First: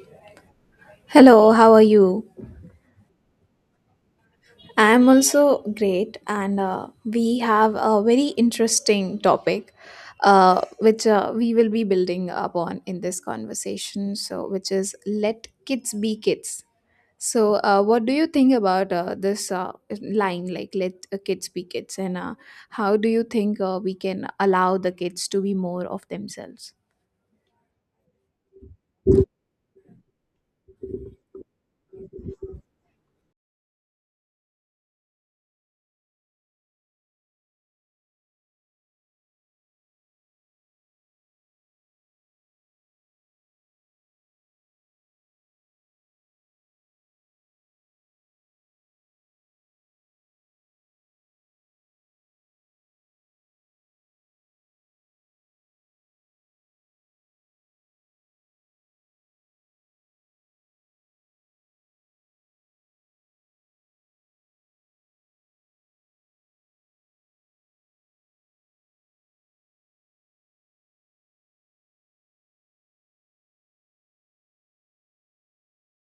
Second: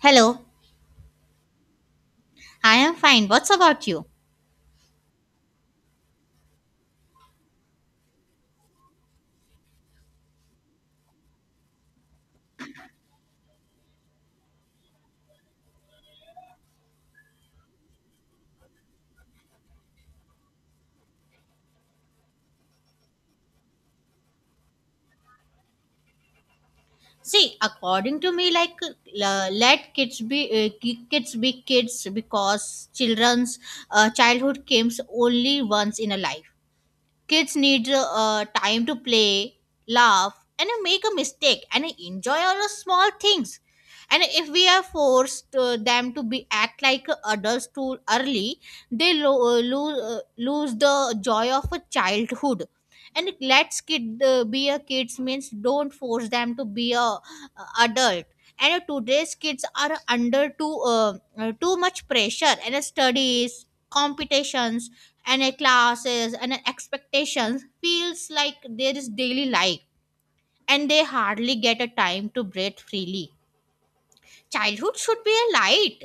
Hello, Hello, how are you? I am fine. What's about you? I am also great, and we have a very interesting topic which we will be building upon in this conversation. So, which is let kids be kids. So, what do you think about this line, like let kids be kids, and how do you think we can allow the kids to be more of themselves? See, according to me, like let kids be kids because children's childhood comes only once in a life. Kids need time to play, laugh, and make a mistake and enjoy all the small things. And if we are forced them to be act like adults too early, they lose the joy of a childhood. And let's kid be a kids means don't force them to be a adult, and today's kids are under too much pressure and studies competitions and a classes and a expectations feels like there is daily life, and they hardly get a time to breathe freely. Childhood should be a light,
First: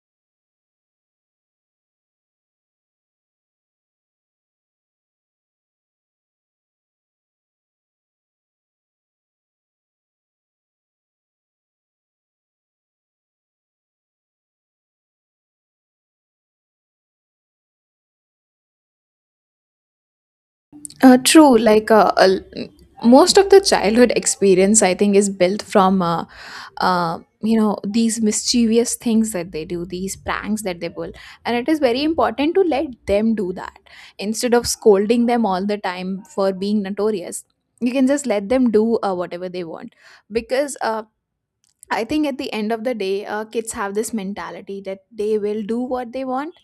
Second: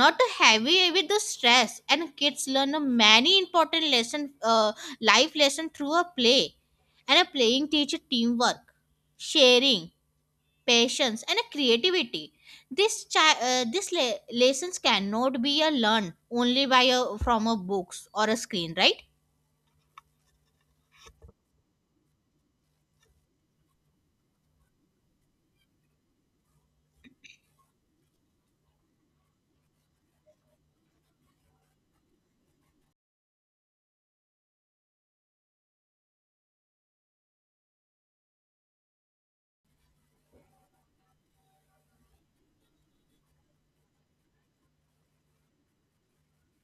not a heavy with the stress. And kids learn a many important lesson, life lesson through a play, and a playing teacher teamwork, sharing, patience, and a creativity. This lessons cannot be a learned only by a from a books or a screen, right? True. Most of the childhood experience, I think, is built from you know these mischievous things that they do, these pranks that they pull, and it is very important to let them do that instead of scolding them all the time for being notorious. You can just let them do whatever they want because I think at the end of the day, kids have this mentality that they will do what they want,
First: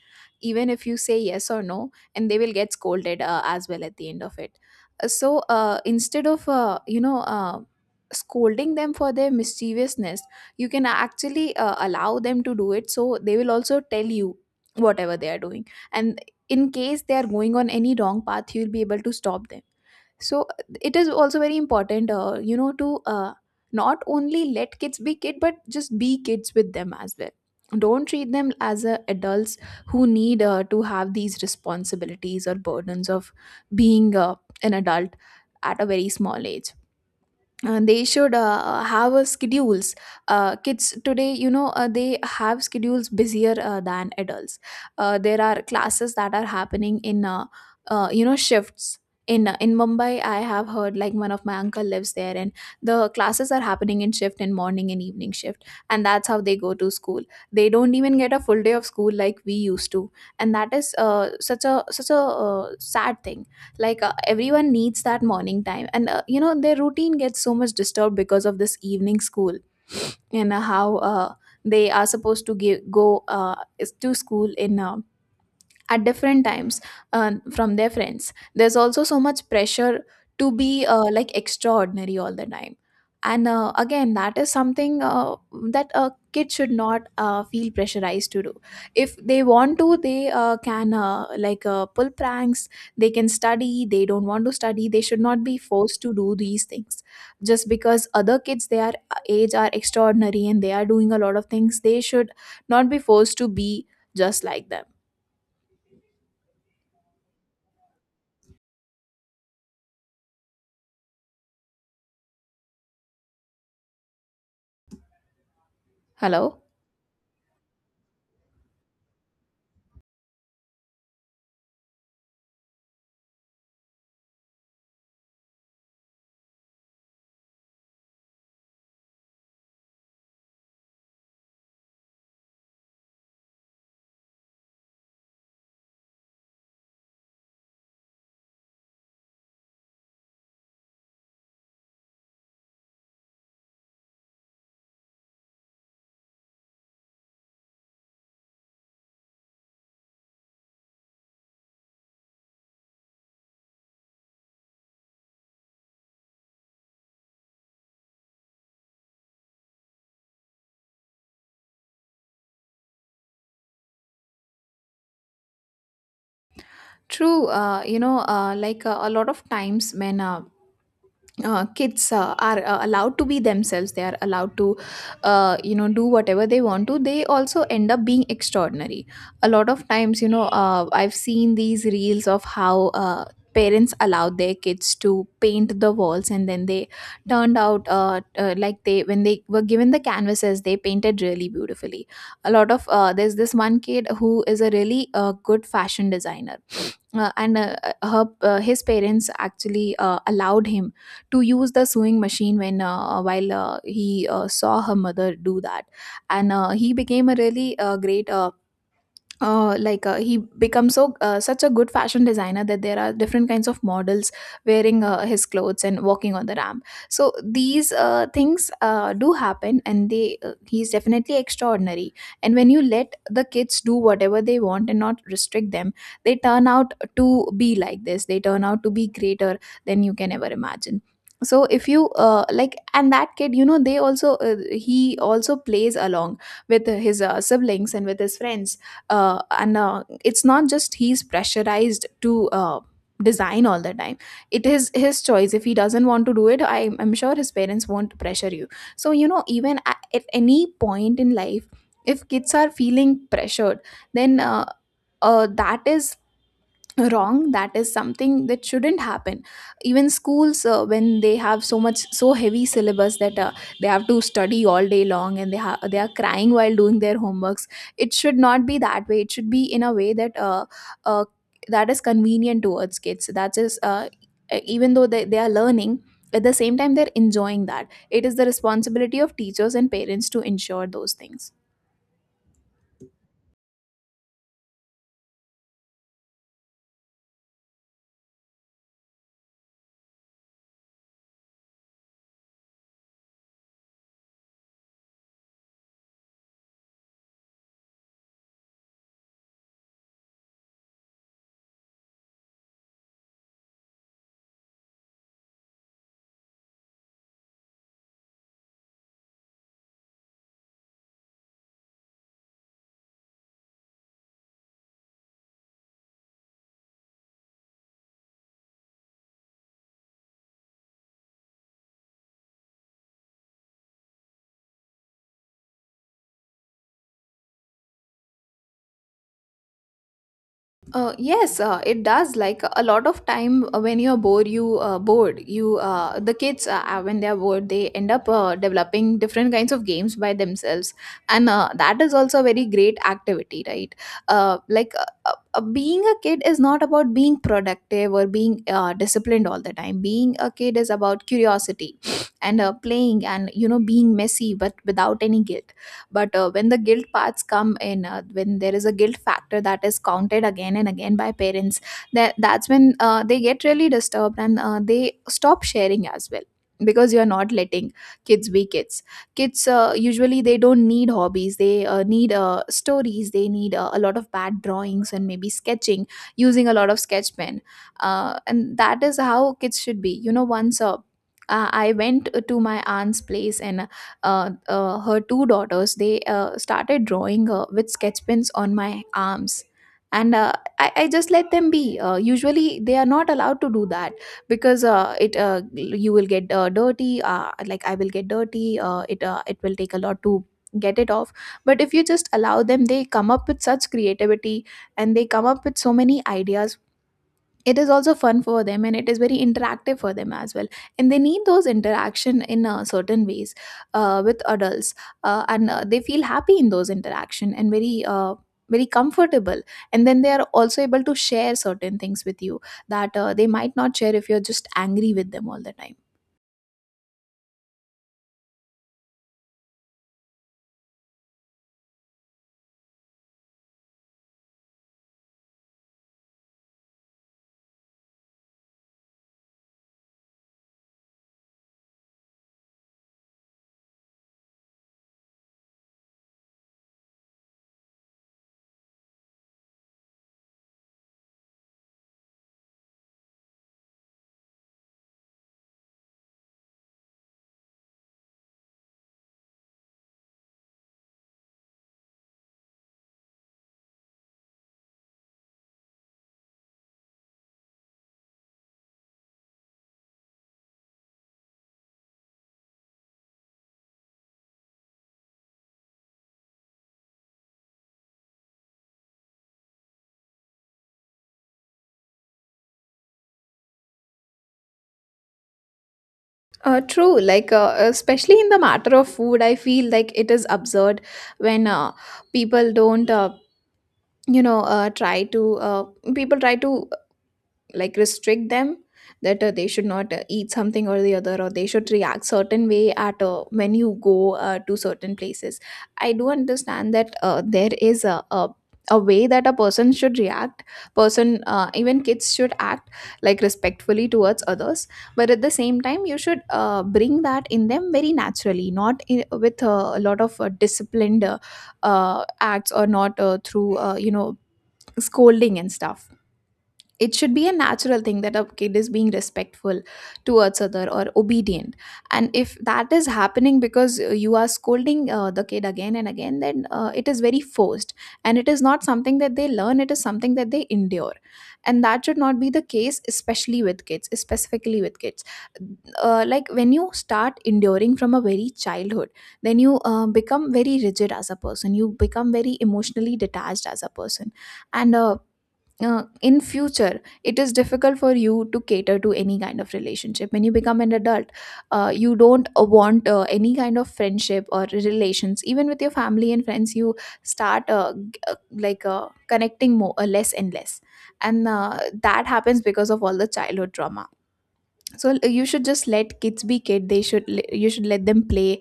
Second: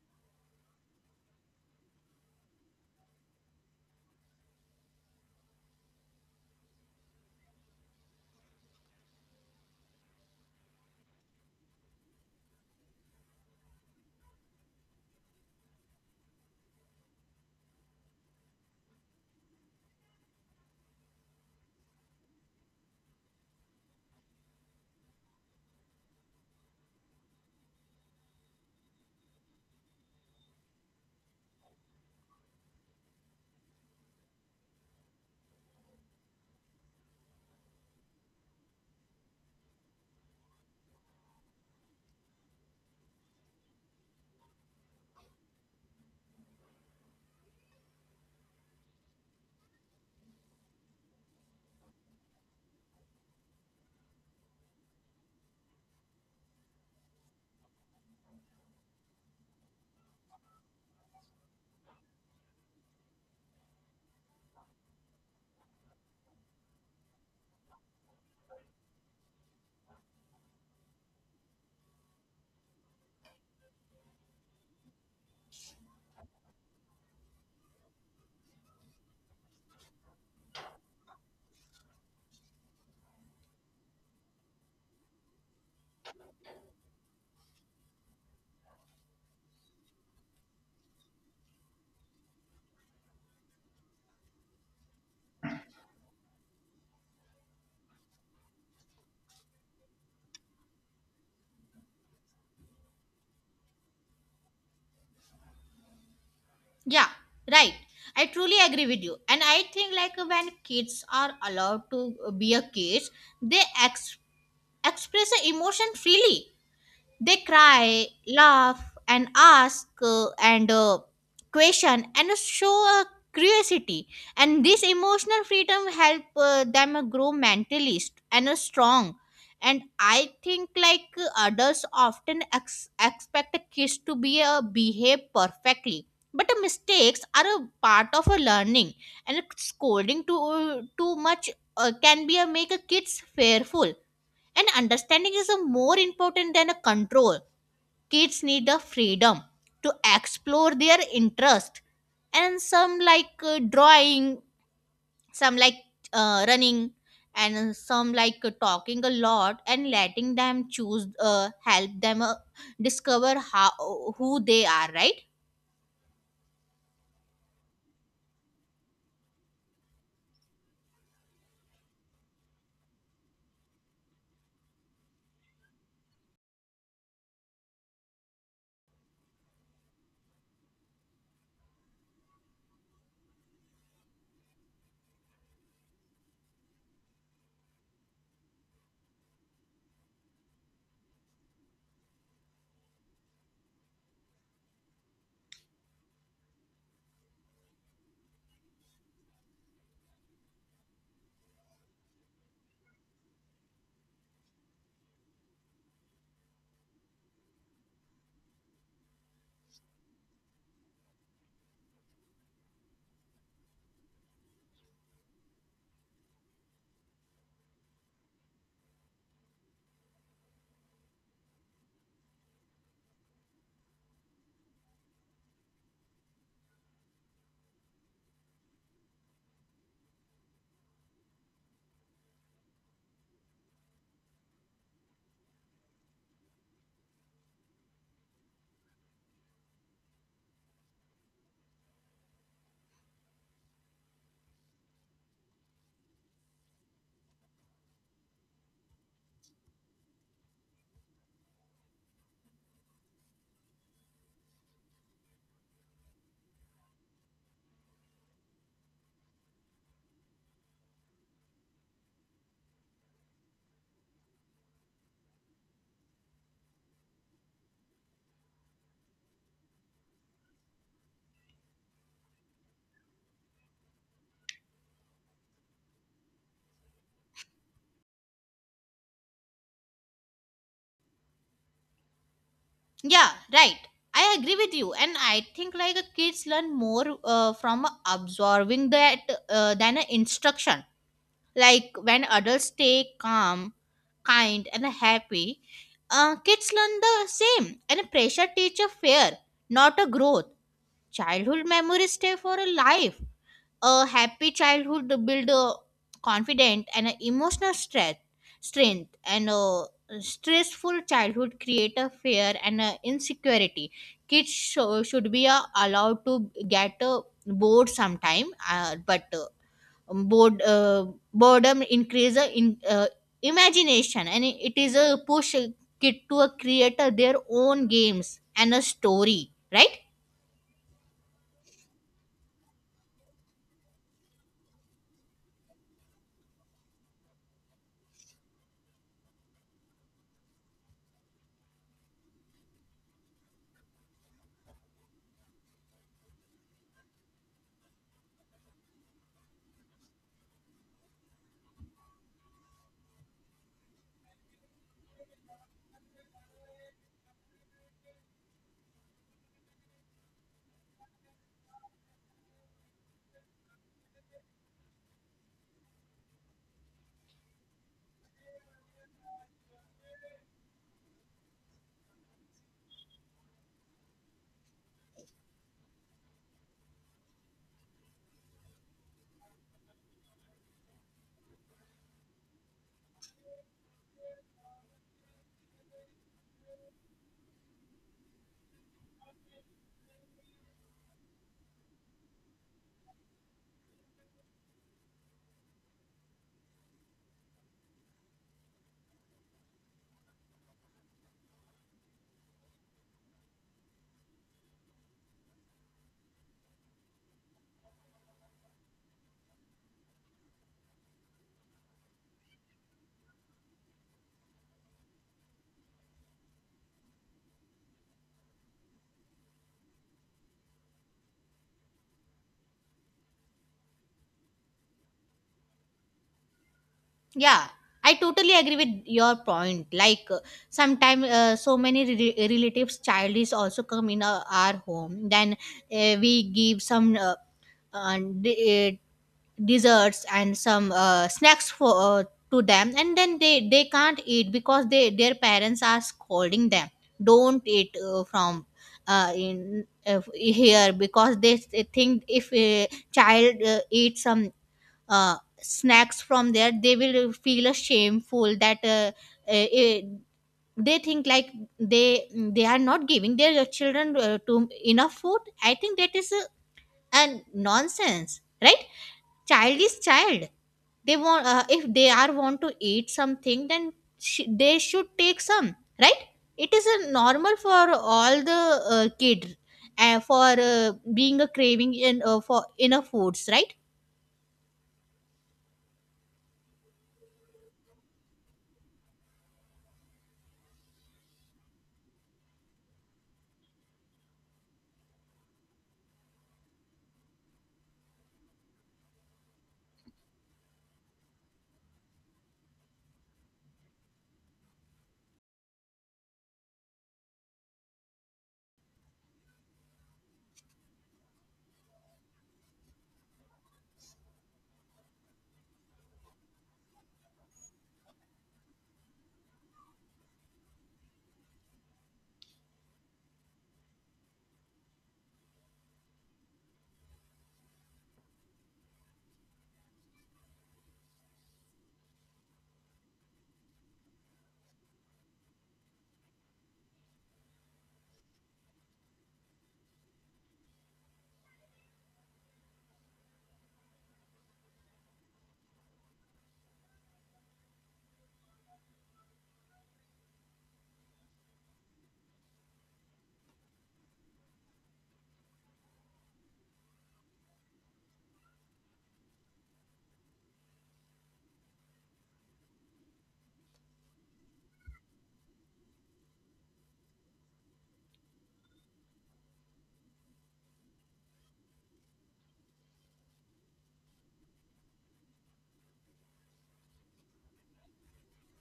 even if you say yes or no, and they will get scolded as well at the end of it. So instead of you know scolding them for their mischievousness, you can actually allow them to do it. So they will also tell you whatever they are doing, and in case they are going on any wrong path, you will be able to stop them, so it is also very important, you know, to not only let kids be kid but just be kids with them as well. Don't treat them as adults who need to have these responsibilities or burdens of being an adult at a very small age. They should have a schedules. Kids today, you know, they have schedules busier than adults. There are classes that are happening in you know shifts in Mumbai. I have heard, like, one of my uncle lives there and the classes are happening in shift in morning and evening shift, and that's how they go to school. They don't even get a full day of school like we used to, and that is such a such a sad thing. Everyone needs that morning time and, you know, their routine gets so much disturbed because of this evening school. And how they are supposed to to school in, at different times, from their friends. There's also so much pressure to be like extraordinary all the time. And again, that is something that a kid should not feel pressurized to do. If they want to, they can, pull pranks. They can study. They don't want to study. They should not be forced to do these things just because other kids their age are extraordinary and they are doing a lot of things. They should not be forced to be just like them. Yeah, right. I truly agree with you. And I think like when kids are allowed to be a kids, they express their emotion freely. Hello. They cry, laugh, and ask and question and show a curiosity. And this emotional freedom help them grow mentally and strong. And I think like adults often expect a kids to be a behave perfectly, but mistakes are a part of a learning. And scolding too much can be a make a kids fearful. And understanding is a more important than a control. Kids need the freedom to explore their interest. And some like drawing, some like running, and some like talking a lot, and letting them choose help them discover how who they are, right? True, you know, like a lot of times when, kids are allowed to be themselves, they are allowed to, you know, do whatever they want to, they also end up being extraordinary. A lot of times, you know, I've seen these reels of how. Parents allowed their kids to paint the walls and then they turned out, like they, when they were given the canvases, they painted really beautifully. A lot of there's this one kid who is a really good fashion designer. And Her, his parents actually allowed him to use the sewing machine when, while he saw her mother do that, and he became a really great like he becomes so, such a good fashion designer that there are different kinds of models wearing his clothes and walking on the ramp. So these things do happen and they he's definitely extraordinary. And when you let the kids do whatever they want and not restrict them, they turn out to be like this. They turn out to be greater than you can ever imagine. So if you, like, and that kid, you know, they also he also plays along with his siblings and with his friends. And It's not just he's pressurized to design all the time. It is his choice. If he doesn't want to do it, I'm sure his parents won't pressure you. So you know, even at any point in life, if kids are feeling pressured, then that is wrong. That is something that shouldn't happen. Even schools, when they have so much, so heavy syllabus that they have to study all day long and they are crying while doing their homeworks. It should not be that way. It should be in a way that uh, that is convenient towards kids, that is, even though they are learning, at the same time they're enjoying that. It is the responsibility of teachers and parents to ensure those things. Yeah, right. I agree with you. And I think like kids learn more from absorbing that than instruction. Like when adults stay calm, kind, and happy, kids learn the same. And pressure teach a fear, not a growth. Childhood memories stay for a life. A happy childhood build a confident and a emotional strength, and a stressful childhood create a fear and a insecurity. Kids should be allowed to get bored sometime, but um, bored uh, boredom increase in imagination, and it is a push a kid to a creator their own games and a story, right? Yes, it does. Like a lot of time, when you're bored. You the kids, when they're bored, they end up developing different kinds of games by themselves, and that is also a very great activity, right? Being a kid is not about being productive or being disciplined all the time. Being a kid is about curiosity and, playing, and you know, being messy but without any guilt. But when the guilt parts come in, when there is a guilt factor that is counted again and again by parents, that's when they get really disturbed and they stop sharing as well, because you are not letting kids be kids. Kids, usually they don't need hobbies. They need stories. They need a lot of bad drawings and maybe sketching, using a lot of sketch pen. And that is how kids should be, you know. Once I went to my aunt's place and, her two daughters, they started drawing with sketch pens on my arms. And I just let them be. Usually they are not allowed to do that because it you will get dirty. Like I will get dirty, it will take a lot to get it off. But if you just allow them, they come up with such creativity, and they come up with so many ideas. It is also fun for them, and it is very interactive for them as well. And they need those interaction in certain ways, with adults. And They feel happy in those interaction and very comfortable. And then they are also able to share certain things with you that they might not share if you're just angry with them all the time. Yeah, I totally agree with your point. Like sometimes so many relatives child is also come in our home, then we give some uh, d- desserts and some snacks for to them, and then they can't eat because they their parents are scolding them, don't eat from in here, because they think if a child eats some snacks from there they will feel a shameful that uh, they think like they are not giving their children to enough food. I think that is a nonsense, right? Child is child. They want if they are want to eat something, then they should take some, right? It is a normal for all the kid for being a craving in for inner foods, right? True. Especially in the matter of food, I feel like it is absurd when people don't, you know, try to uh, people try to like restrict them, that they should not eat something or the other, or they should react certain way at, when you go to certain places. I do understand that there is a way that a person should react. Person, even kids should act like respectfully towards others. But at the same time, you should bring that in them very naturally, not in, with a lot of disciplined acts, or not through, you know, scolding and stuff. It should be a natural thing, that a kid is being respectful towards other or obedient. And if that is happening because you are scolding the kid again and again, then it is very forced. And it is not something that they learn. It is something that they endure. And that should not be the case, especially with kids, specifically with kids. Like when you start enduring from a very childhood, then you become very rigid as a person. You become very emotionally detached as a person. And In future, it is difficult for you to cater to any kind of relationship when you become an adult. You don't want any kind of friendship or relations. Even with your family and friends, you start connecting more less and less. And That happens because of all the childhood trauma. So you should just let kids be kid. You should let them play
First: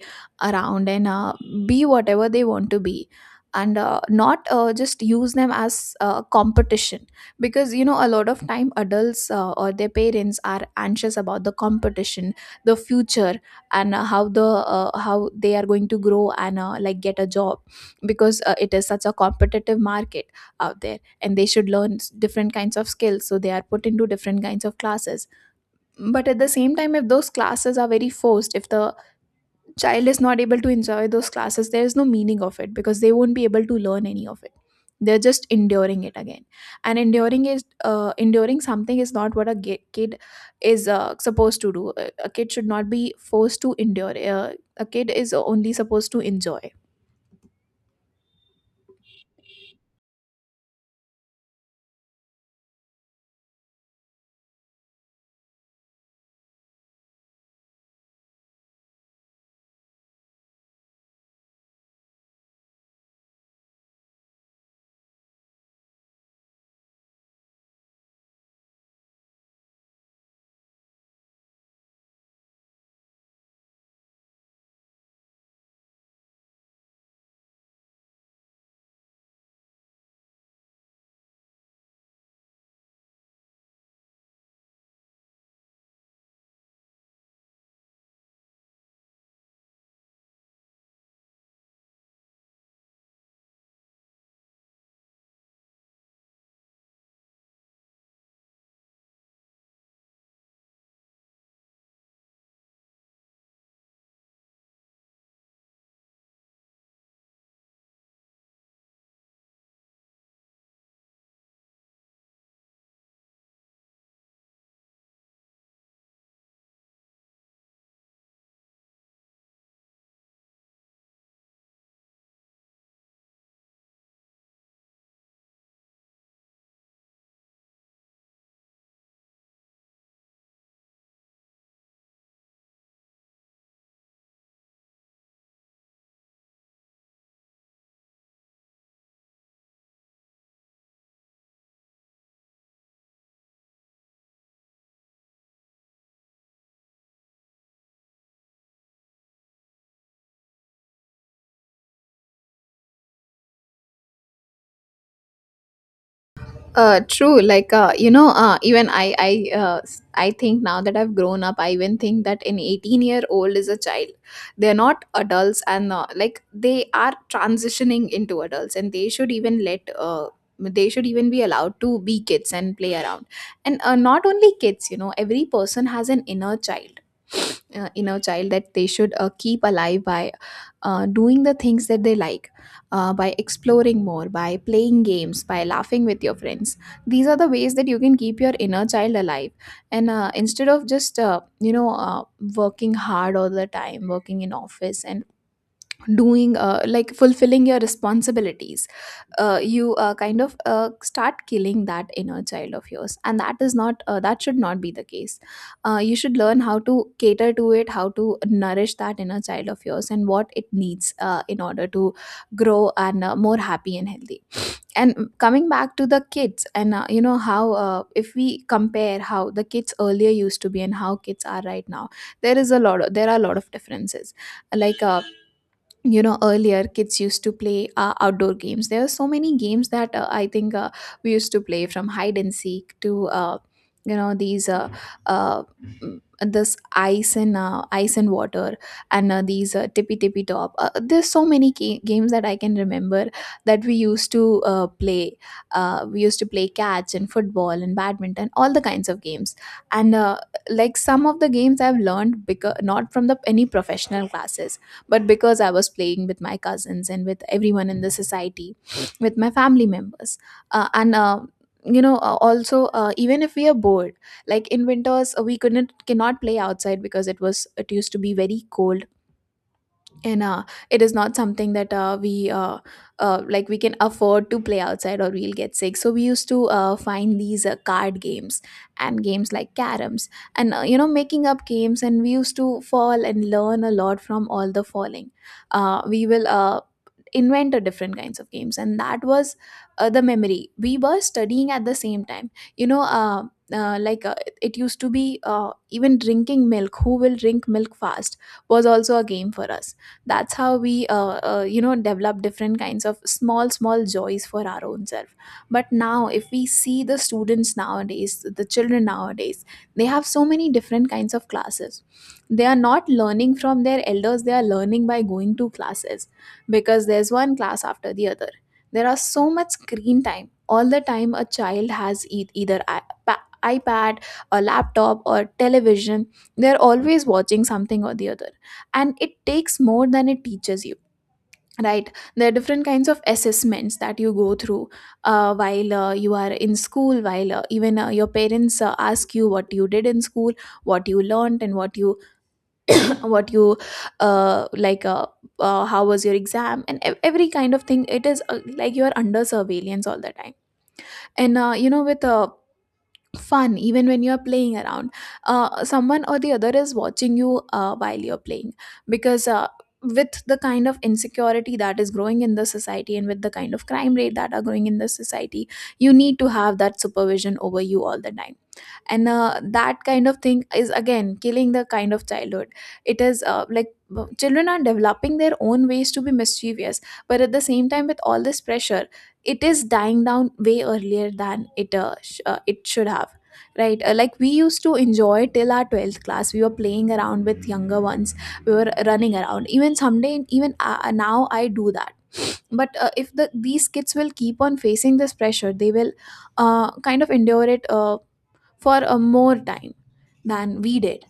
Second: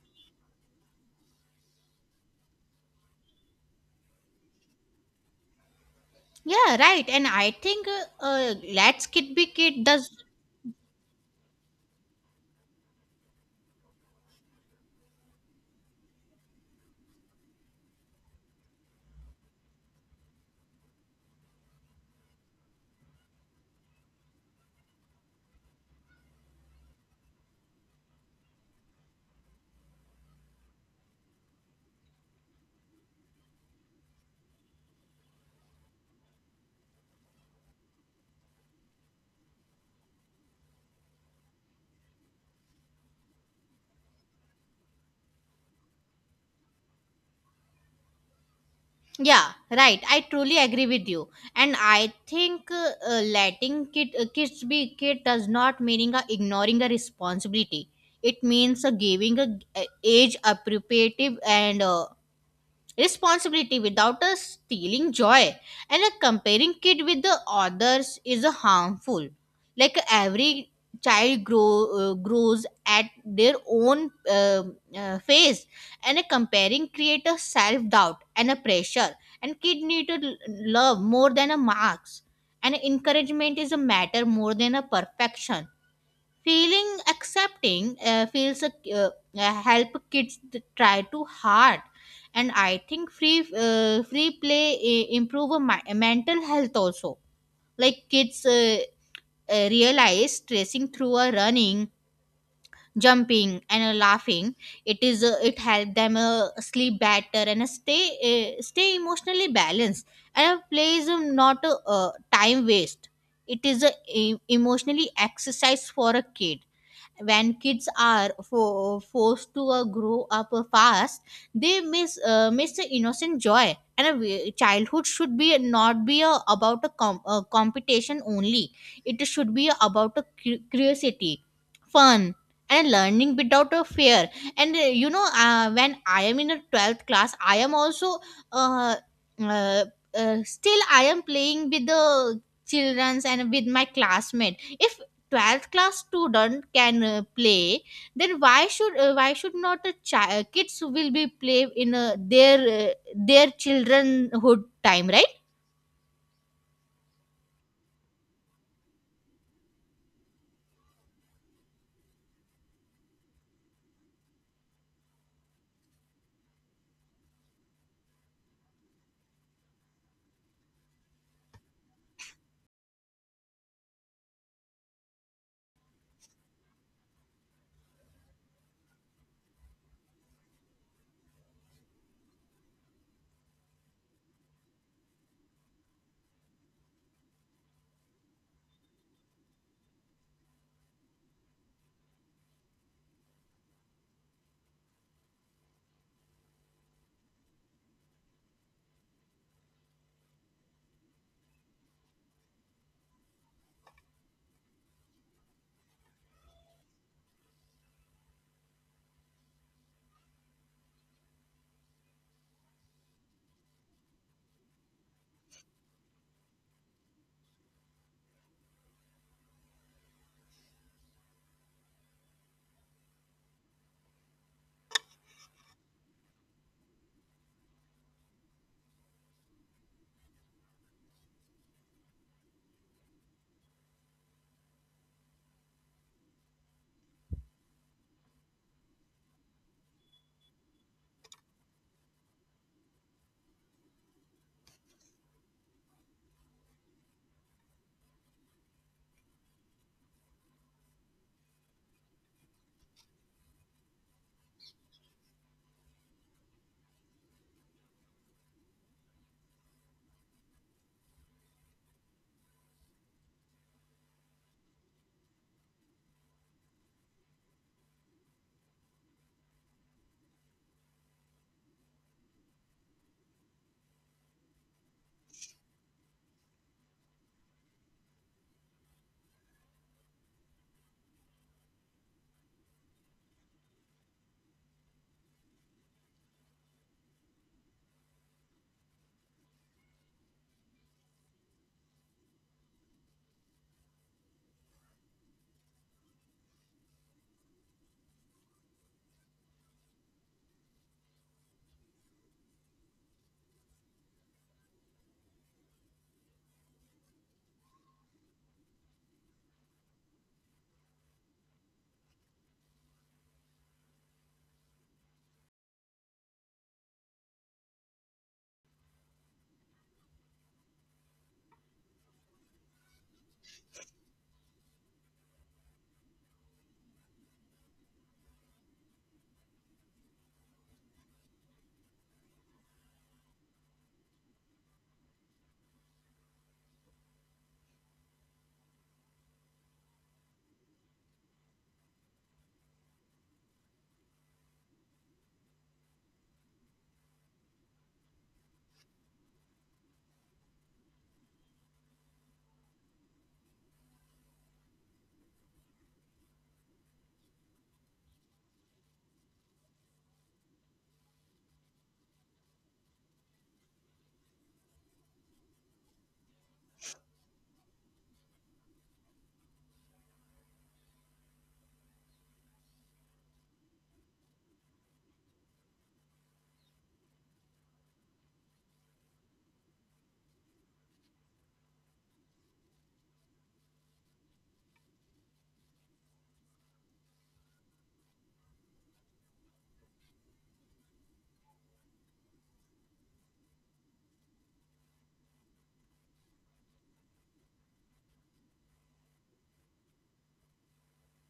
around and, be whatever they want to be. And not just use them as Yeah, competition. right. And I Because you think know, a lot of uh, time let's adults kid be or kid their does. parents are anxious about the competition, the future and how the how they are going to grow and like get a job, because it is such a competitive market out there, and they should learn different kinds of skills, so they are put into different kinds of classes. But at the same time, if those classes are very forced, if the child is not able to enjoy those classes, there is no meaning of it, because they won't be able to learn any of it. They're just enduring it again. And enduring something is not what a kid is supposed to do. A kid should not be forced to endure. A kid is only supposed to enjoy. Yeah, right. I truly agree with you. And I think letting kids be kid does not meaning ignoring a responsibility. It means giving a age appropriate and responsibility without us stealing joy. And a comparing kid with the others is a harmful. Like every child grows at their own phase. And a comparing create a self-doubt and a pressure. And kid need to love more than a marks. And encouragement is a matter more than a perfection. Feeling accepting feels a, uh, help kids to try too hard. And I think free play improve a mental health also. Like kids realize tracing through a running, jumping, and a laughing. It is it help them sleep better and stay emotionally balanced. And play is not a time waste. It is a emotionally exercise for a kid. When kids are forced to grow up fast, they miss the innocent joy. And a childhood should be not be about a a competition only. It should be about a curiosity, fun, and learning without a fear. And you know when I am in a 12th class, I am also uh, uh, still I am playing with the childrens and with my classmate. If 12th class student can play, then why should not a child kids will be play in their childrenhood time, right? True. Like, even I think now that I've grown up, I even think that an 18-year-old is a child. They're not adults, and like they are transitioning into adults, and they should even be allowed to be kids and play around. And not only kids, you know, every person has an inner child. Inner child that they should keep alive by doing the things that they like, by exploring more, by playing games, by laughing with your friends. These are the ways that you can keep your inner child alive. And instead of just working hard all the time, working in office and doing like fulfilling your responsibilities, you kind of start killing that inner child of yours, and that should not be the case. You should learn how to cater to it, how to nourish that inner child of yours and what it needs in order to grow and more happy and healthy. And coming back to the kids, and you know, how if we compare how the kids earlier used to be and how kids are right now, there is there are a lot of differences. Like, you know, earlier kids used to play outdoor games. There are so many games that I think we used to play, from hide and seek to you know these uh, uh, this ice and ice and water, and these tippy tippy top. There's so many games that I can remember that we used to play. We used to play catch and football and badminton, all the kinds of games. And like some of the games I've learned because not from the any professional classes, but because I was playing with my cousins and with everyone in the society, with my family members, and you know, also even if we are bored, like in winters, we couldn't cannot play outside because it used to be very cold. And it is not something that we like we can afford to play outside, or we'll get sick. So we used to find these card games and games like caroms. And you know, making up games, and we used to fall and learn a lot from all the falling. We will Invented different kinds of games, and that was the memory. We were studying at the same time, you know. Uh, like uh, it used to be, even drinking milk, who will drink milk fast was also a game for us. That's how we you know, develop different kinds of small small joys for our own self. But now if we see the students nowadays, the children nowadays, they have so many different kinds of classes. They are not learning from their elders, they are learning by going to classes, because there's one class after the other. There are so much screen time. All the time a child has either iPad, a laptop, or television. They're always watching something or the other. And it takes more than it teaches you, right? There are different kinds of assessments that you go through while you are in school, while even your parents ask you what you did in school, what you learned, and what you like how was your exam, and every kind of thing. It is like you are under surveillance all the time. And you know, with fun, even when you are playing around, someone or the other is watching you while you're playing. Because with the kind of insecurity that is growing in the society, and with the kind of crime rate that are growing in the society, you need to have that supervision over you all the time. And that kind of thing is again killing the kind of childhood. It is like children are developing their own ways to be mischievous, but at the same time, with all this pressure, it is dying down way earlier than it it should have, right? Like we used to enjoy till our 12th class, we were playing around with younger ones, we were running around. Even someday, even now I do that. But if these kids will keep on facing this pressure, they will kind of endure it for a more time than we did.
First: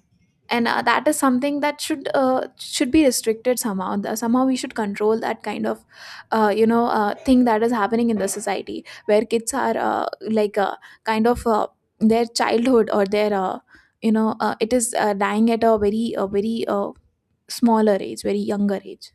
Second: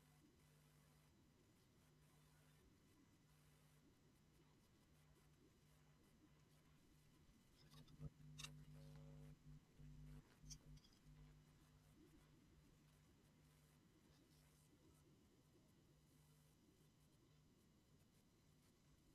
And that is something that should be restricted somehow. Somehow we should control that kind of thing that is happening in the society, where kids are, like uh, kind of uh, their childhood or their, it is dying at a very smaller age, very younger age.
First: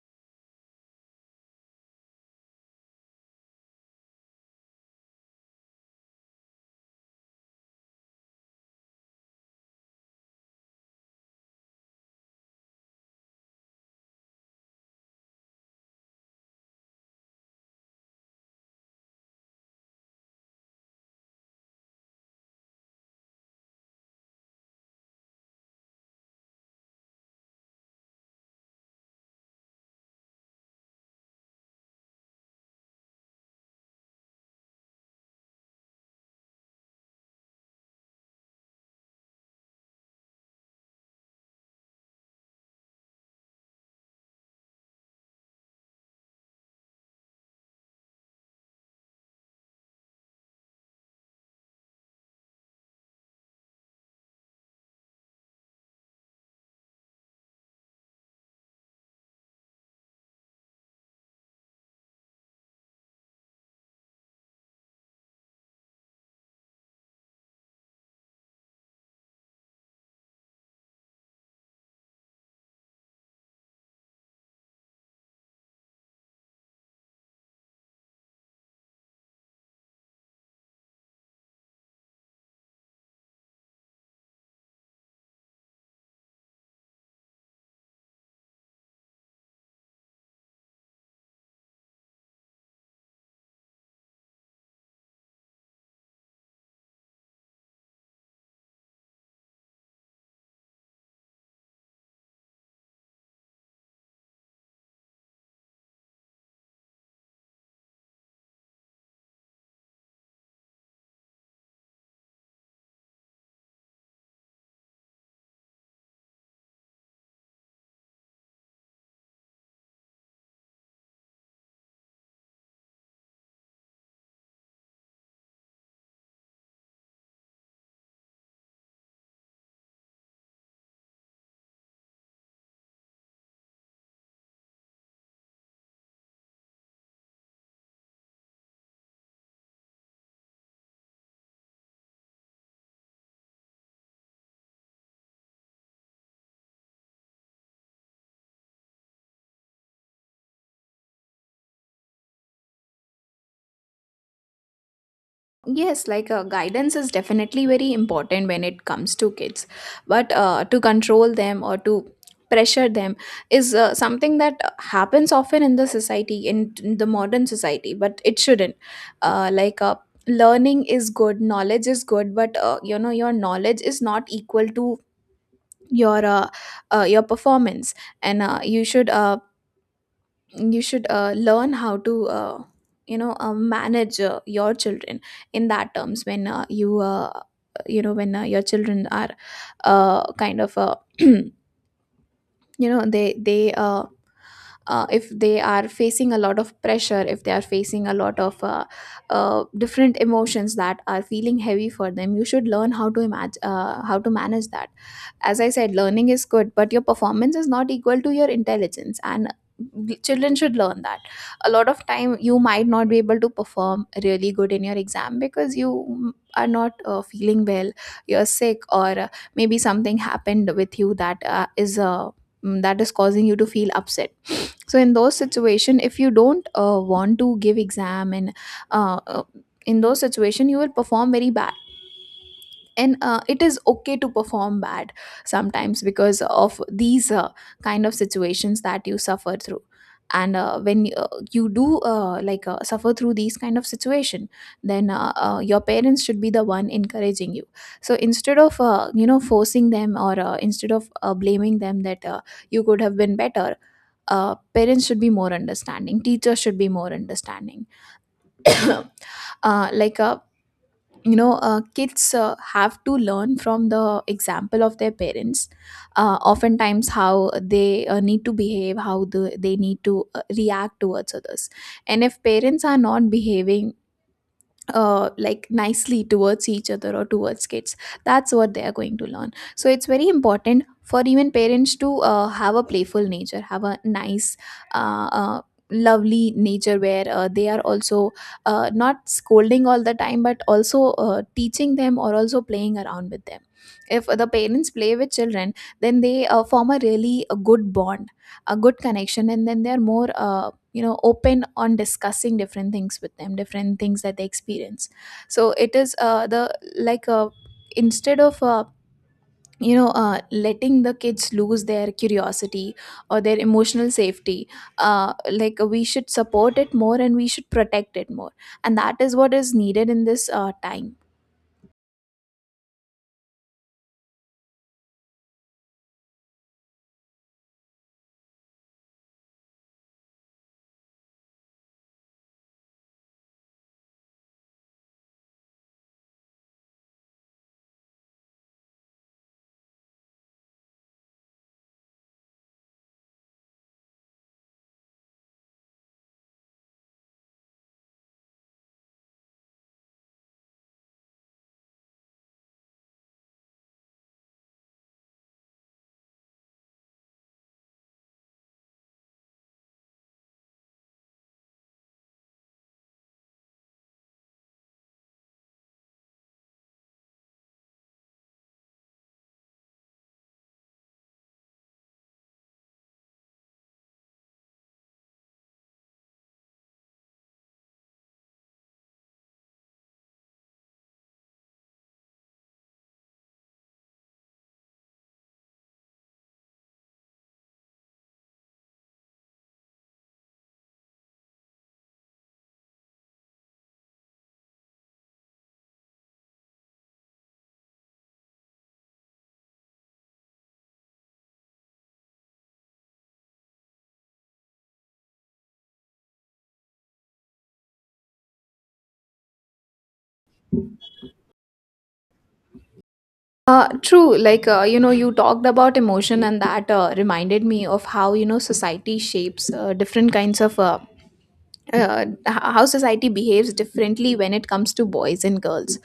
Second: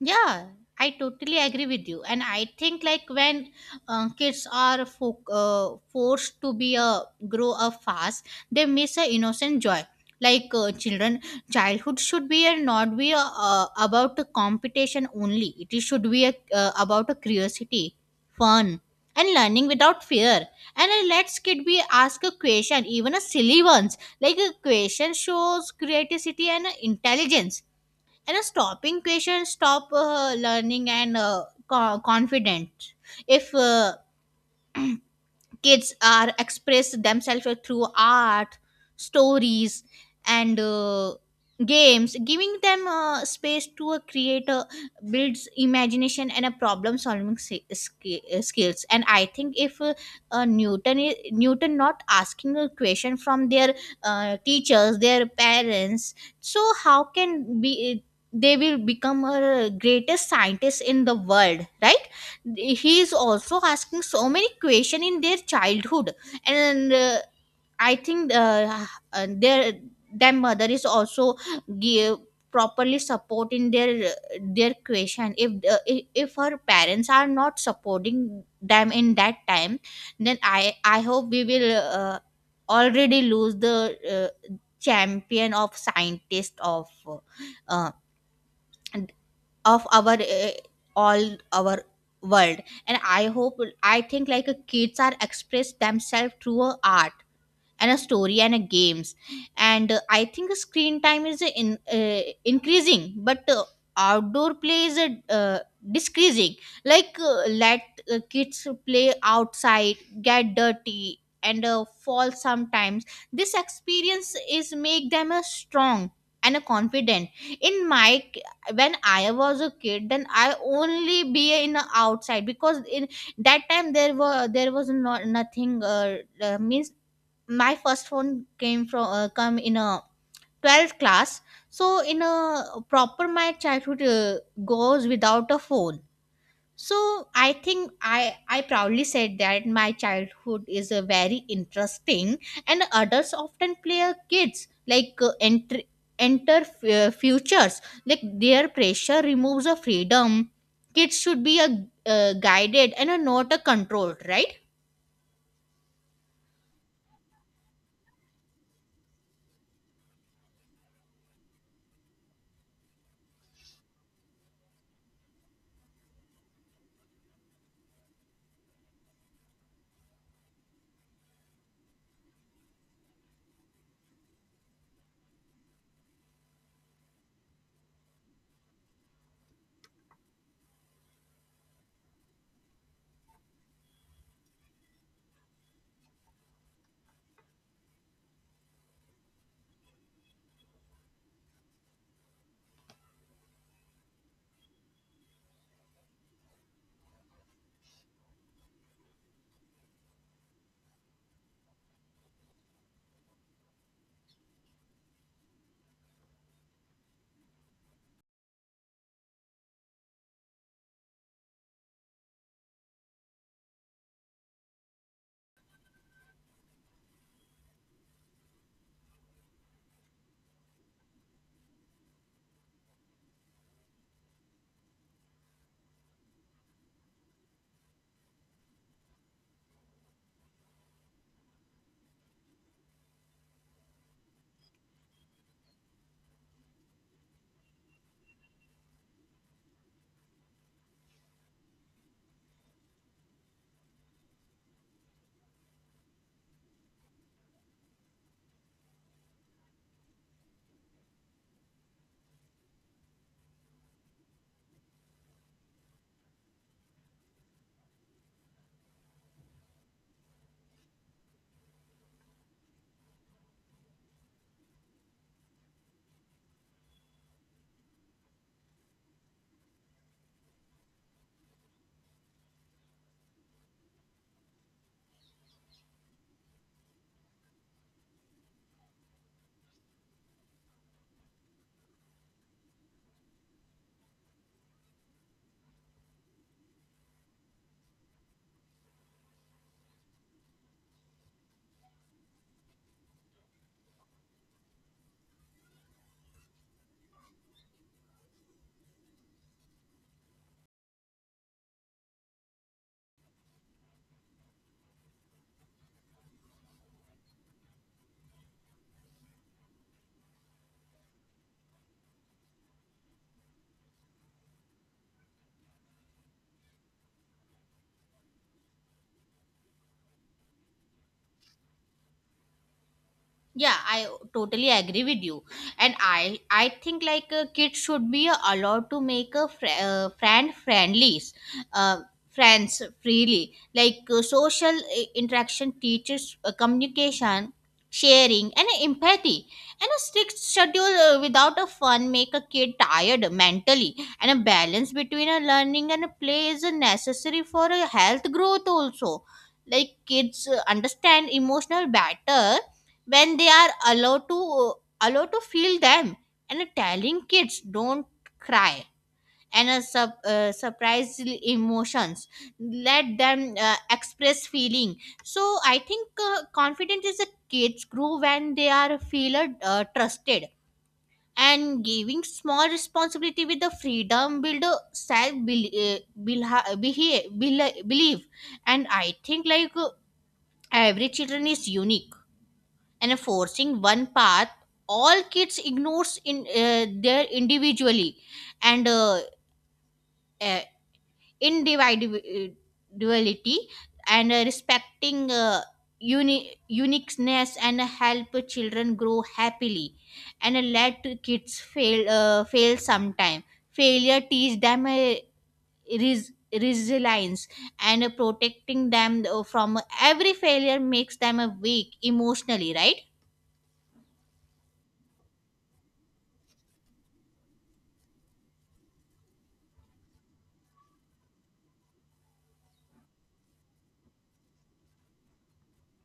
Yeah, I totally agree with you. And I think like when kids are forced to be a grow up fast, they miss a innocent joy. Like childhood should be and not be a, about a competition only. It is- should be a, about a curiosity, fun, and learning without fear. And let's kid be ask a question, even a silly ones. Like a question shows creativity and intelligence, and a stopping question stop learning and confident. If kids are express themselves through art, stories, and games, giving them space to create builds imagination and a problem solving skills. And I think if newton not asking a question from their teachers, their parents, so how can be they will become a greatest scientist in the world, right? He is also asking so many questions in their childhood. And I think uh, their their mother is also give properly support in their question. If the if if her parents are not supporting them in that time, then I hope we will already lose the champion of scientist uh, of our all our world. And I hope I think like kids are express themselves through art and a story and a games. And I think screen time is in increasing, but outdoor play is uh, decreasing. Like let kids play outside, get dirty, and fall sometimes. This experience is make them a strong and a confident. In my when I was a kid, then I only be in a outside, because in that time there were there was not nothing means my first phone came from come in a 12th class. So in a proper my childhood goes without a phone. So I think I proudly said that my childhood is a very interesting. And adults often play a kids like enter futures. Like their pressure removes a freedom. Kids should be a guided and a not a controlled, right? Yes, like guidance is definitely very important when it comes to kids, but to control them or to pressure them is something that happens often in the society, in the modern society, but it shouldn't. Like, learning is good, knowledge is good, but you know, your knowledge is not equal to your uh, your performance. And you should. You should learn how to manage your children in that terms. When you know, when your children are you know, they if they are facing a lot of pressure, if they are facing a lot of different emotions that are feeling heavy for them, you should learn how to imagine how to manage that. As I said, learning is good, but your performance is not equal to your intelligence, and children should learn that. A lot of time you might not be able to perform really good in your exam because you are not feeling well, you're sick, or maybe something happened with you that that is causing you to feel upset. So in those situation, if you don't want to give exam, and uh, uh, in those situation you will perform very badly. And it is okay to perform bad sometimes because of these kind of situations that you suffer through. And when you do like suffer through these kind of situation, then your parents should be the one encouraging you. So instead of you know, forcing them, or instead of blaming them that you could have been better, parents should be more understanding, teachers should be more understanding. uh, like uh, you know, kids have to learn from the example of their parents, oftentimes how they need to behave, how they need to react towards others. And if parents are not behaving like nicely towards each other or towards kids, that's what they are going to learn. So it's very important for even parents to have a playful nature, have a nice uh, uh, lovely nature, where they are also not scolding all the time, but also teaching them or also playing around with them. If the parents play with children, then they form a really a good bond, a good connection, and then they're more you know, open on discussing different things with them, different things that they experience. So it is the like instead of letting the kids lose their curiosity or their emotional safety, like we should support it more, and we should protect it more, and That is what is needed in this time. Yeah, I totally agree with you. And I think like kids should be allowed to make a friendly uh, friends freely. Like social interaction teaches communication, sharing, and empathy. And a strict schedule without a fun make a kid tired mentally. And a balance between a learning and a play is a necessary for a health growth also. Like kids understand emotional better when they are allowed to feel them. And telling kids don't cry and a surprise emotions, let them express feeling. So I think confidence is a kids grow when they are feel trusted, and giving small responsibility with the freedom build a self believe. And I think like every children is unique, and forcing one path all kids ignores in their individually and uh, individuality. And respecting uniqueness and help children grow happily. And let kids fail sometime. Failure teach them res- resilience, and protecting them from every failure makes them weak emotionally, right? True. Like, you talked about emotion, and that reminded me of how, you know, society shapes different kinds of uh, h- how society behaves differently when it comes to boys and girls.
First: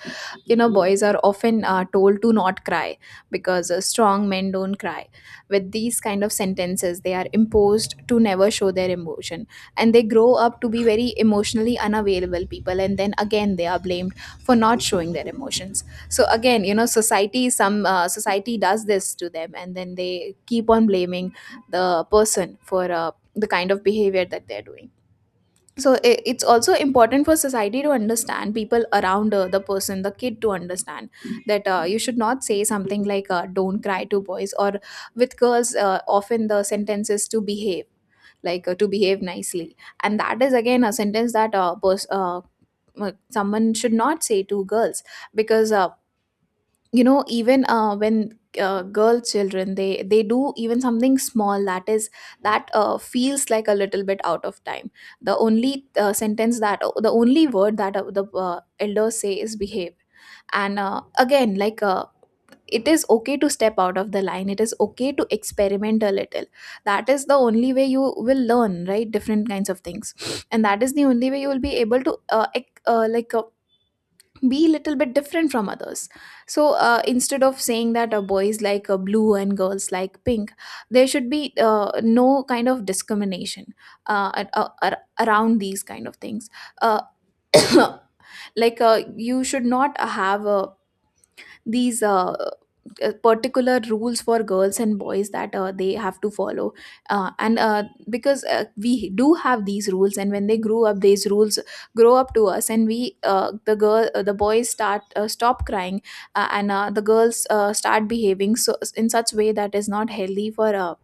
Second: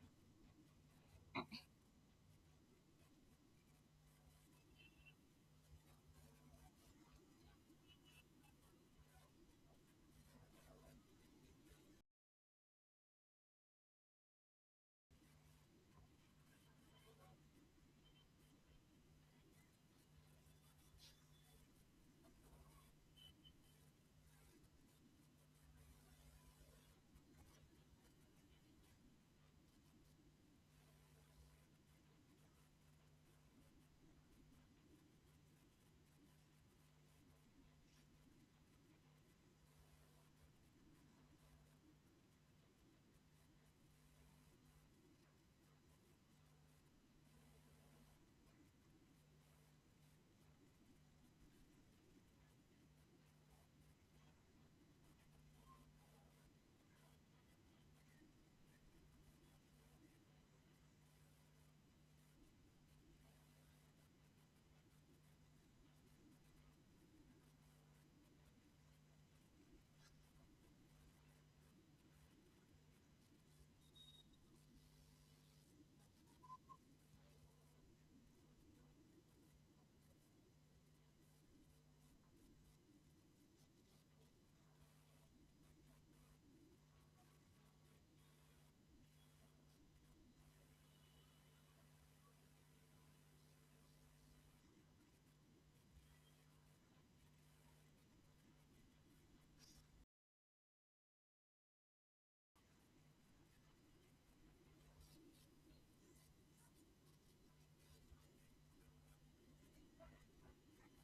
You know, boys are often told to not cry because strong men don't cry. With these kind of sentences, they are imposed to never show their emotion, and they grow up to be very emotionally unavailable people. And then again, they are blamed for not showing their emotions. So again, you know, society does this to them, and then they keep on blaming the person for the kind of behavior that they're doing. So it's also important for society to understand people around the person, the kid, to understand that you should not say something like don't cry to boys. Or with girls, often the sentence is to behave, like to behave nicely. And that is again a sentence that someone should not say to girls, because you know, even when girl children, they do even something small that is that feels like a little bit out of time, the only sentence, that the only word that the elders say is behave. And again, it is okay to step out of the line, it is okay to experiment a little. That is the only way you will learn, right? Different kinds of things. And that is the only way you will be able to be little bit different from others. So instead of saying that boys like blue and girls like pink, there should be no kind of discrimination around these kind of things. uh, like, you should not have a these particular rules for girls and boys that they have to follow. And because we do have these rules, and when they grew up, these rules grow up to us, and we the girl the boys start stop crying, and the girls start behaving so in such way that is not healthy for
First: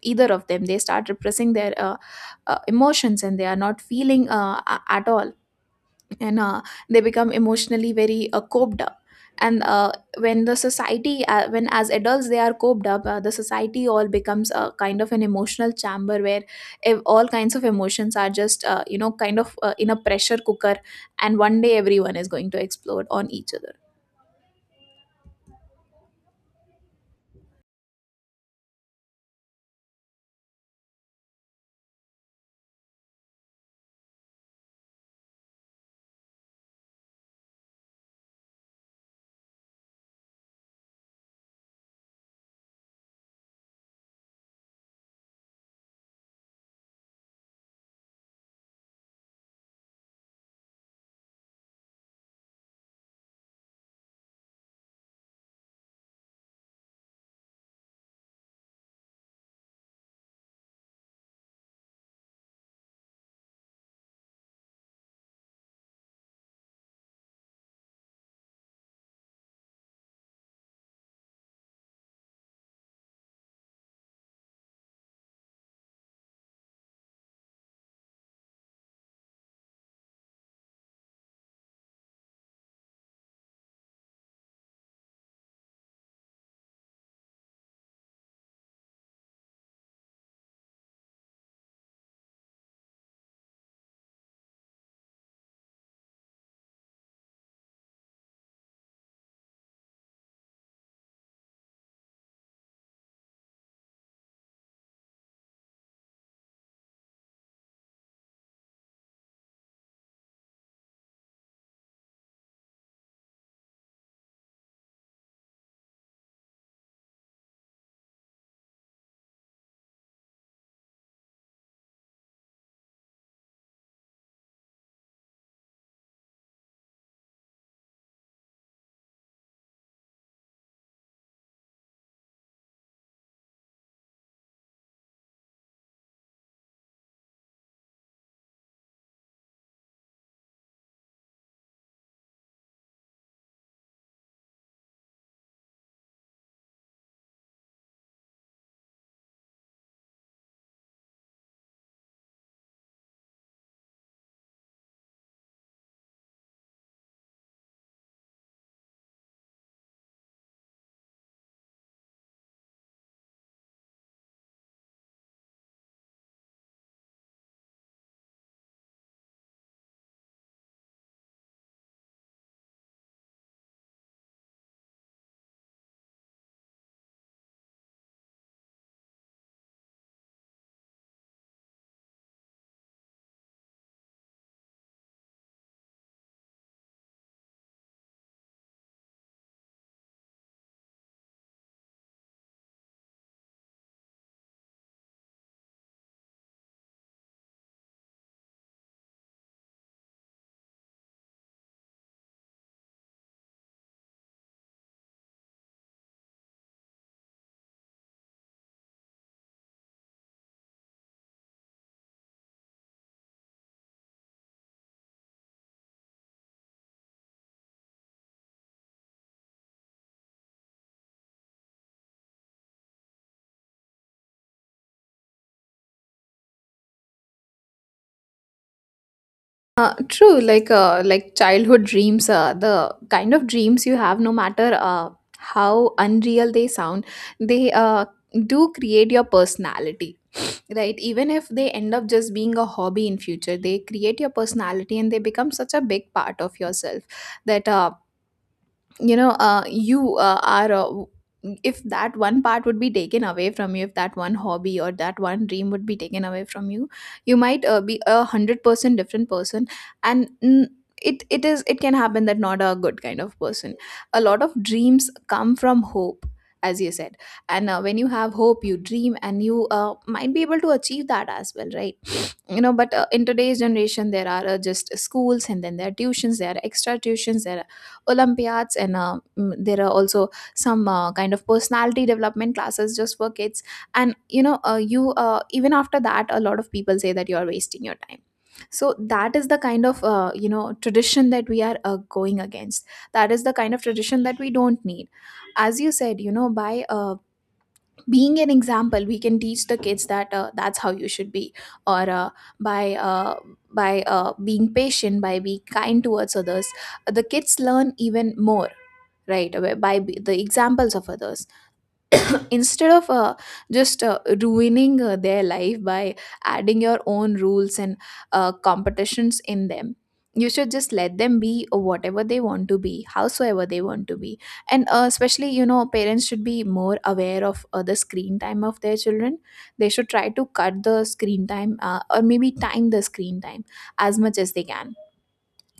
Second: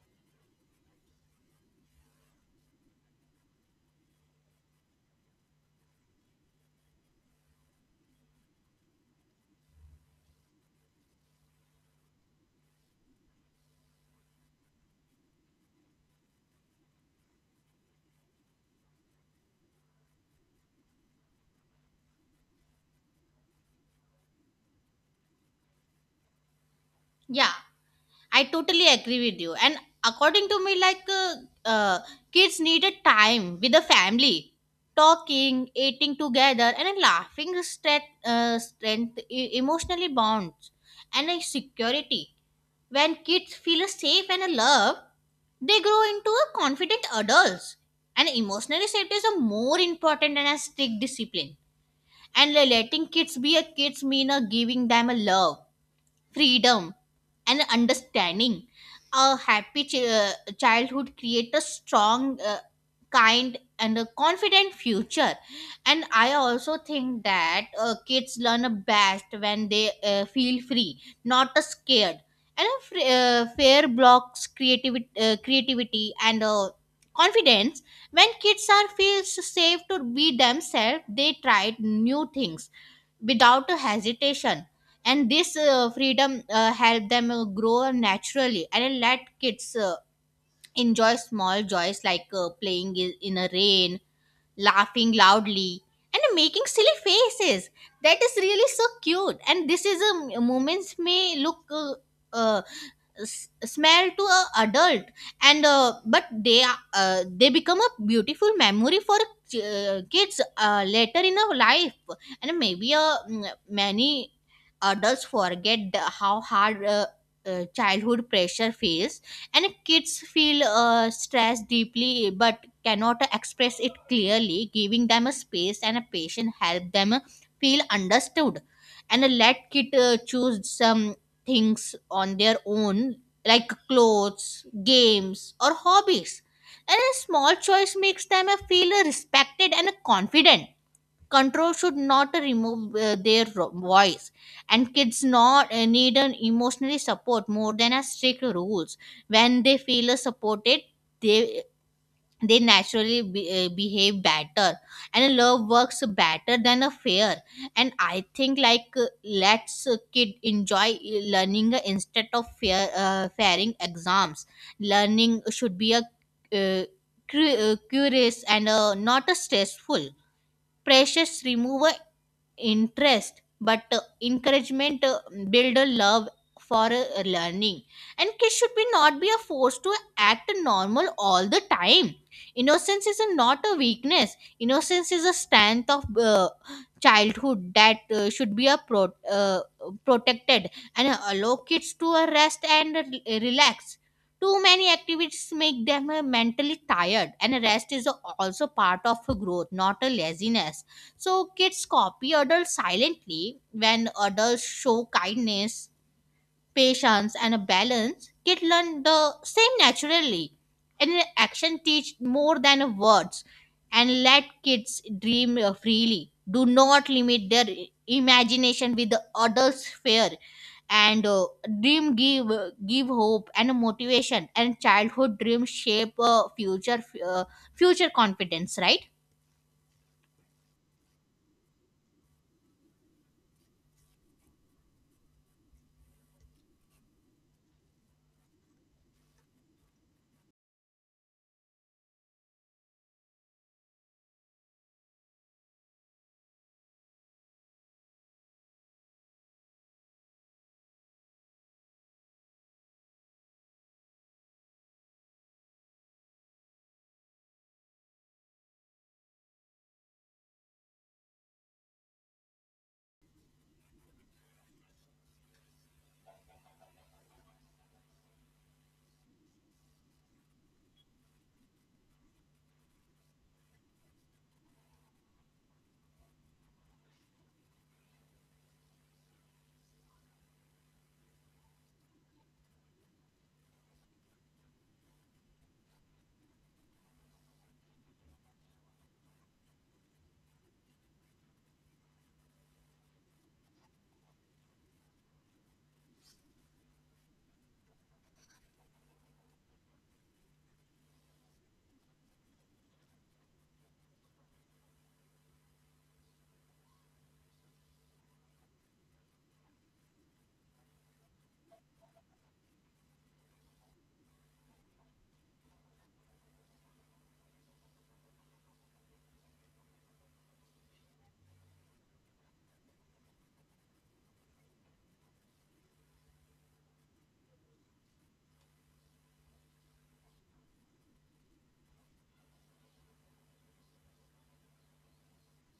either of them. They start repressing their emotions, and they are not feeling at all. And they become emotionally very coped up. And when as adults they are coped up, the society all becomes a kind of an emotional chamber where all kinds of emotions are just, you know, kind of in a pressure cooker. And one day everyone is going to explode on each other. Yeah, I totally agree with you. And according to me, like uh, kids needed time with the family, talking, eating together, and a laughing strength, strength emotionally bonds, and a security. When kids feel safe and a love, they grow into a confident adults. And emotional safety is a more important than a strict discipline. And letting kids be a kids mean a giving them a love, freedom, and understanding. A happy childhood creates a strong, kind, and a confident future. And I also think that kids learn best when they feel free, not scared. And a fair blocks creativity, creativity and confidence. When kids are feels safe to be themselves, they try new things without a hesitation, and this freedom help them grow naturally. And let kids enjoy small joys like playing in a rain, laughing loudly, and making silly faces. That is really so cute. And this is a moments may look uh, smell to a adult, and but they become a beautiful memory for kids later in a life. And maybe many adults forget the how hard childhood pressure feels, and kids feel stress deeply but cannot express it clearly. Giving them a space and a patient help them feel understood. And let kid choose some things on their own, like clothes, games, or hobbies, and a small choice makes them feel respected and confident. Control should not remove voice. And kids not need an emotionally support more than a strict rules. When they feel supported, they they naturally behave better, and love works better than a fear. And I think like let's kid enjoy learning instead of fearing exams. Learning should be a uh, curious and not a stressful precious remover interest. But encouragement build a love for learning, and kids should be not be a forced to act normal all the time. Innocence is a, not a weakness. Innocence is a strength of childhood that should be a protected, and allow kids to rest and relax. Too many activities make them mentally tired, and rest is also part of growth, not a laziness. So kids copy adults silently. When adults show kindness, patience, and a balance, kids learn the same naturally, and action teach more than words. And let kids dream freely. Do not limit their imagination with the adults' fear. And dream give hope and motivation. And childhood dreams shape uh, future confidence. Right. True. Like childhood dreams, the kind of dreams you have, no matter how unreal they sound, they do create your personality, right? Even if they end up just being a hobby in future, they create your personality and they become such a big part of yourself that you know, if that one part would be taken away from you, if that one hobby or that one dream would be taken away from you, you might be 100% different person. And it it is it can happen that not a good kind of person. A lot of dreams come from hope, as you said. And when you have hope, you dream, and you might be able to achieve that as well, right? You know, but in today's generation, there are just schools, and then there are tuitions, there are extra tuitions, there are olympiads, and there are also some kind of personality development classes just for kids. And you know, you even after that, a lot of people say that you are wasting your time. So that is the kind of you know, tradition that we are going against. That is the kind of tradition that we don't need. As you said, you know, by being an example, we can teach the kids that that's how you should be. Or by uh, by being patient, by being kind towards others, the kids learn even more, right away, by the examples of others. Instead of just ruining their life by adding your own rules and competitions in them, you should just let them be whatever they want to be, howsoever they want to be. And especially, you know, parents should be more aware of the screen time of their children. They should try to cut the screen time, or maybe time the screen time as much as they can,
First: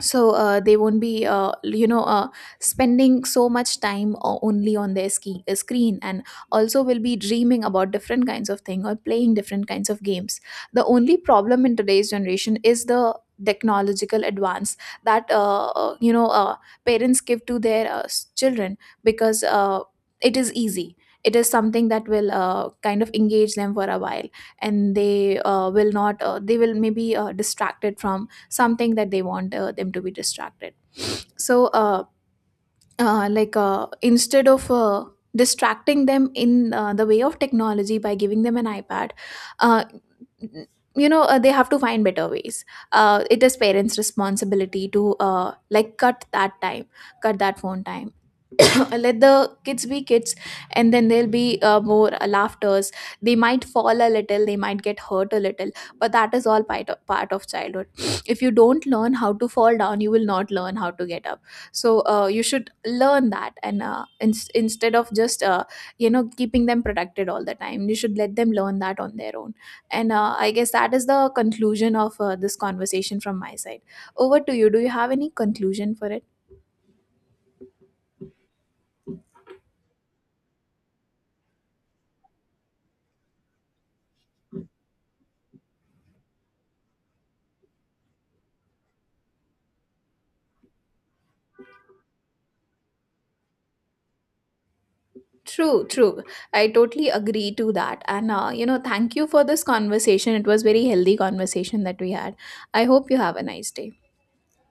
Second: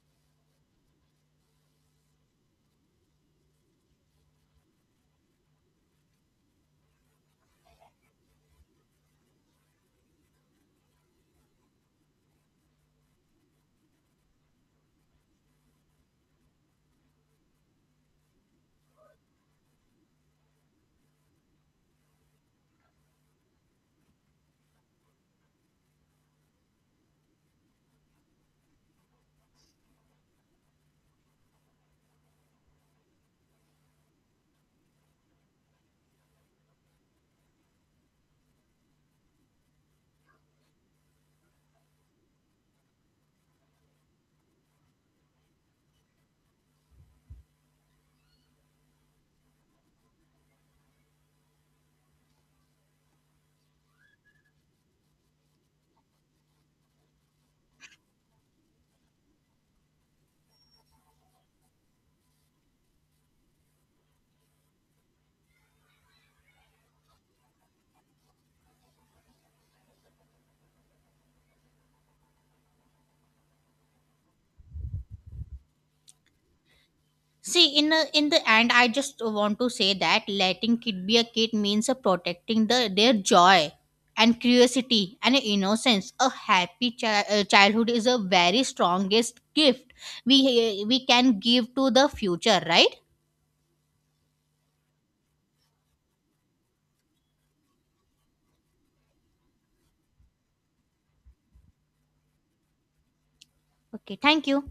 so they won't be, spending so much time only on their screen, and also will be dreaming about different kinds of thing or playing different kinds of games. The only problem in today's generation is the technological advance that you know, parents give to their children, because it is easy, it is something that will kind of engage them for a while, and they will not they will maybe distracted from something that they want them to be distracted. So instead of distracting them in the way of technology by giving them an ipad, uh, you know, they have to find better ways. It is parents responsibility to like cut that time, cut that phone time. Let the kids be kids, and then there'll be more laughters. They might fall a little, they might get hurt a little, but that is all part of childhood. If you don't learn how to fall down, you will not learn how to get up. So you should learn that. And instead of just you know, keeping them protected all the time, you should let them learn that on their own. And I guess that is the conclusion of this conversation from my side. Over to you, do you have any conclusion for it? See, in a, in the end, I just want to say that letting kid be a kid means protecting the their joy and curiosity and innocence. A happy childhood is a very strongest gift we we can give to the future, right? True, true. I totally agree to that. And, you know, thank you for this conversation. It was very healthy conversation that we had. I hope you have a nice day. Okay, thank you.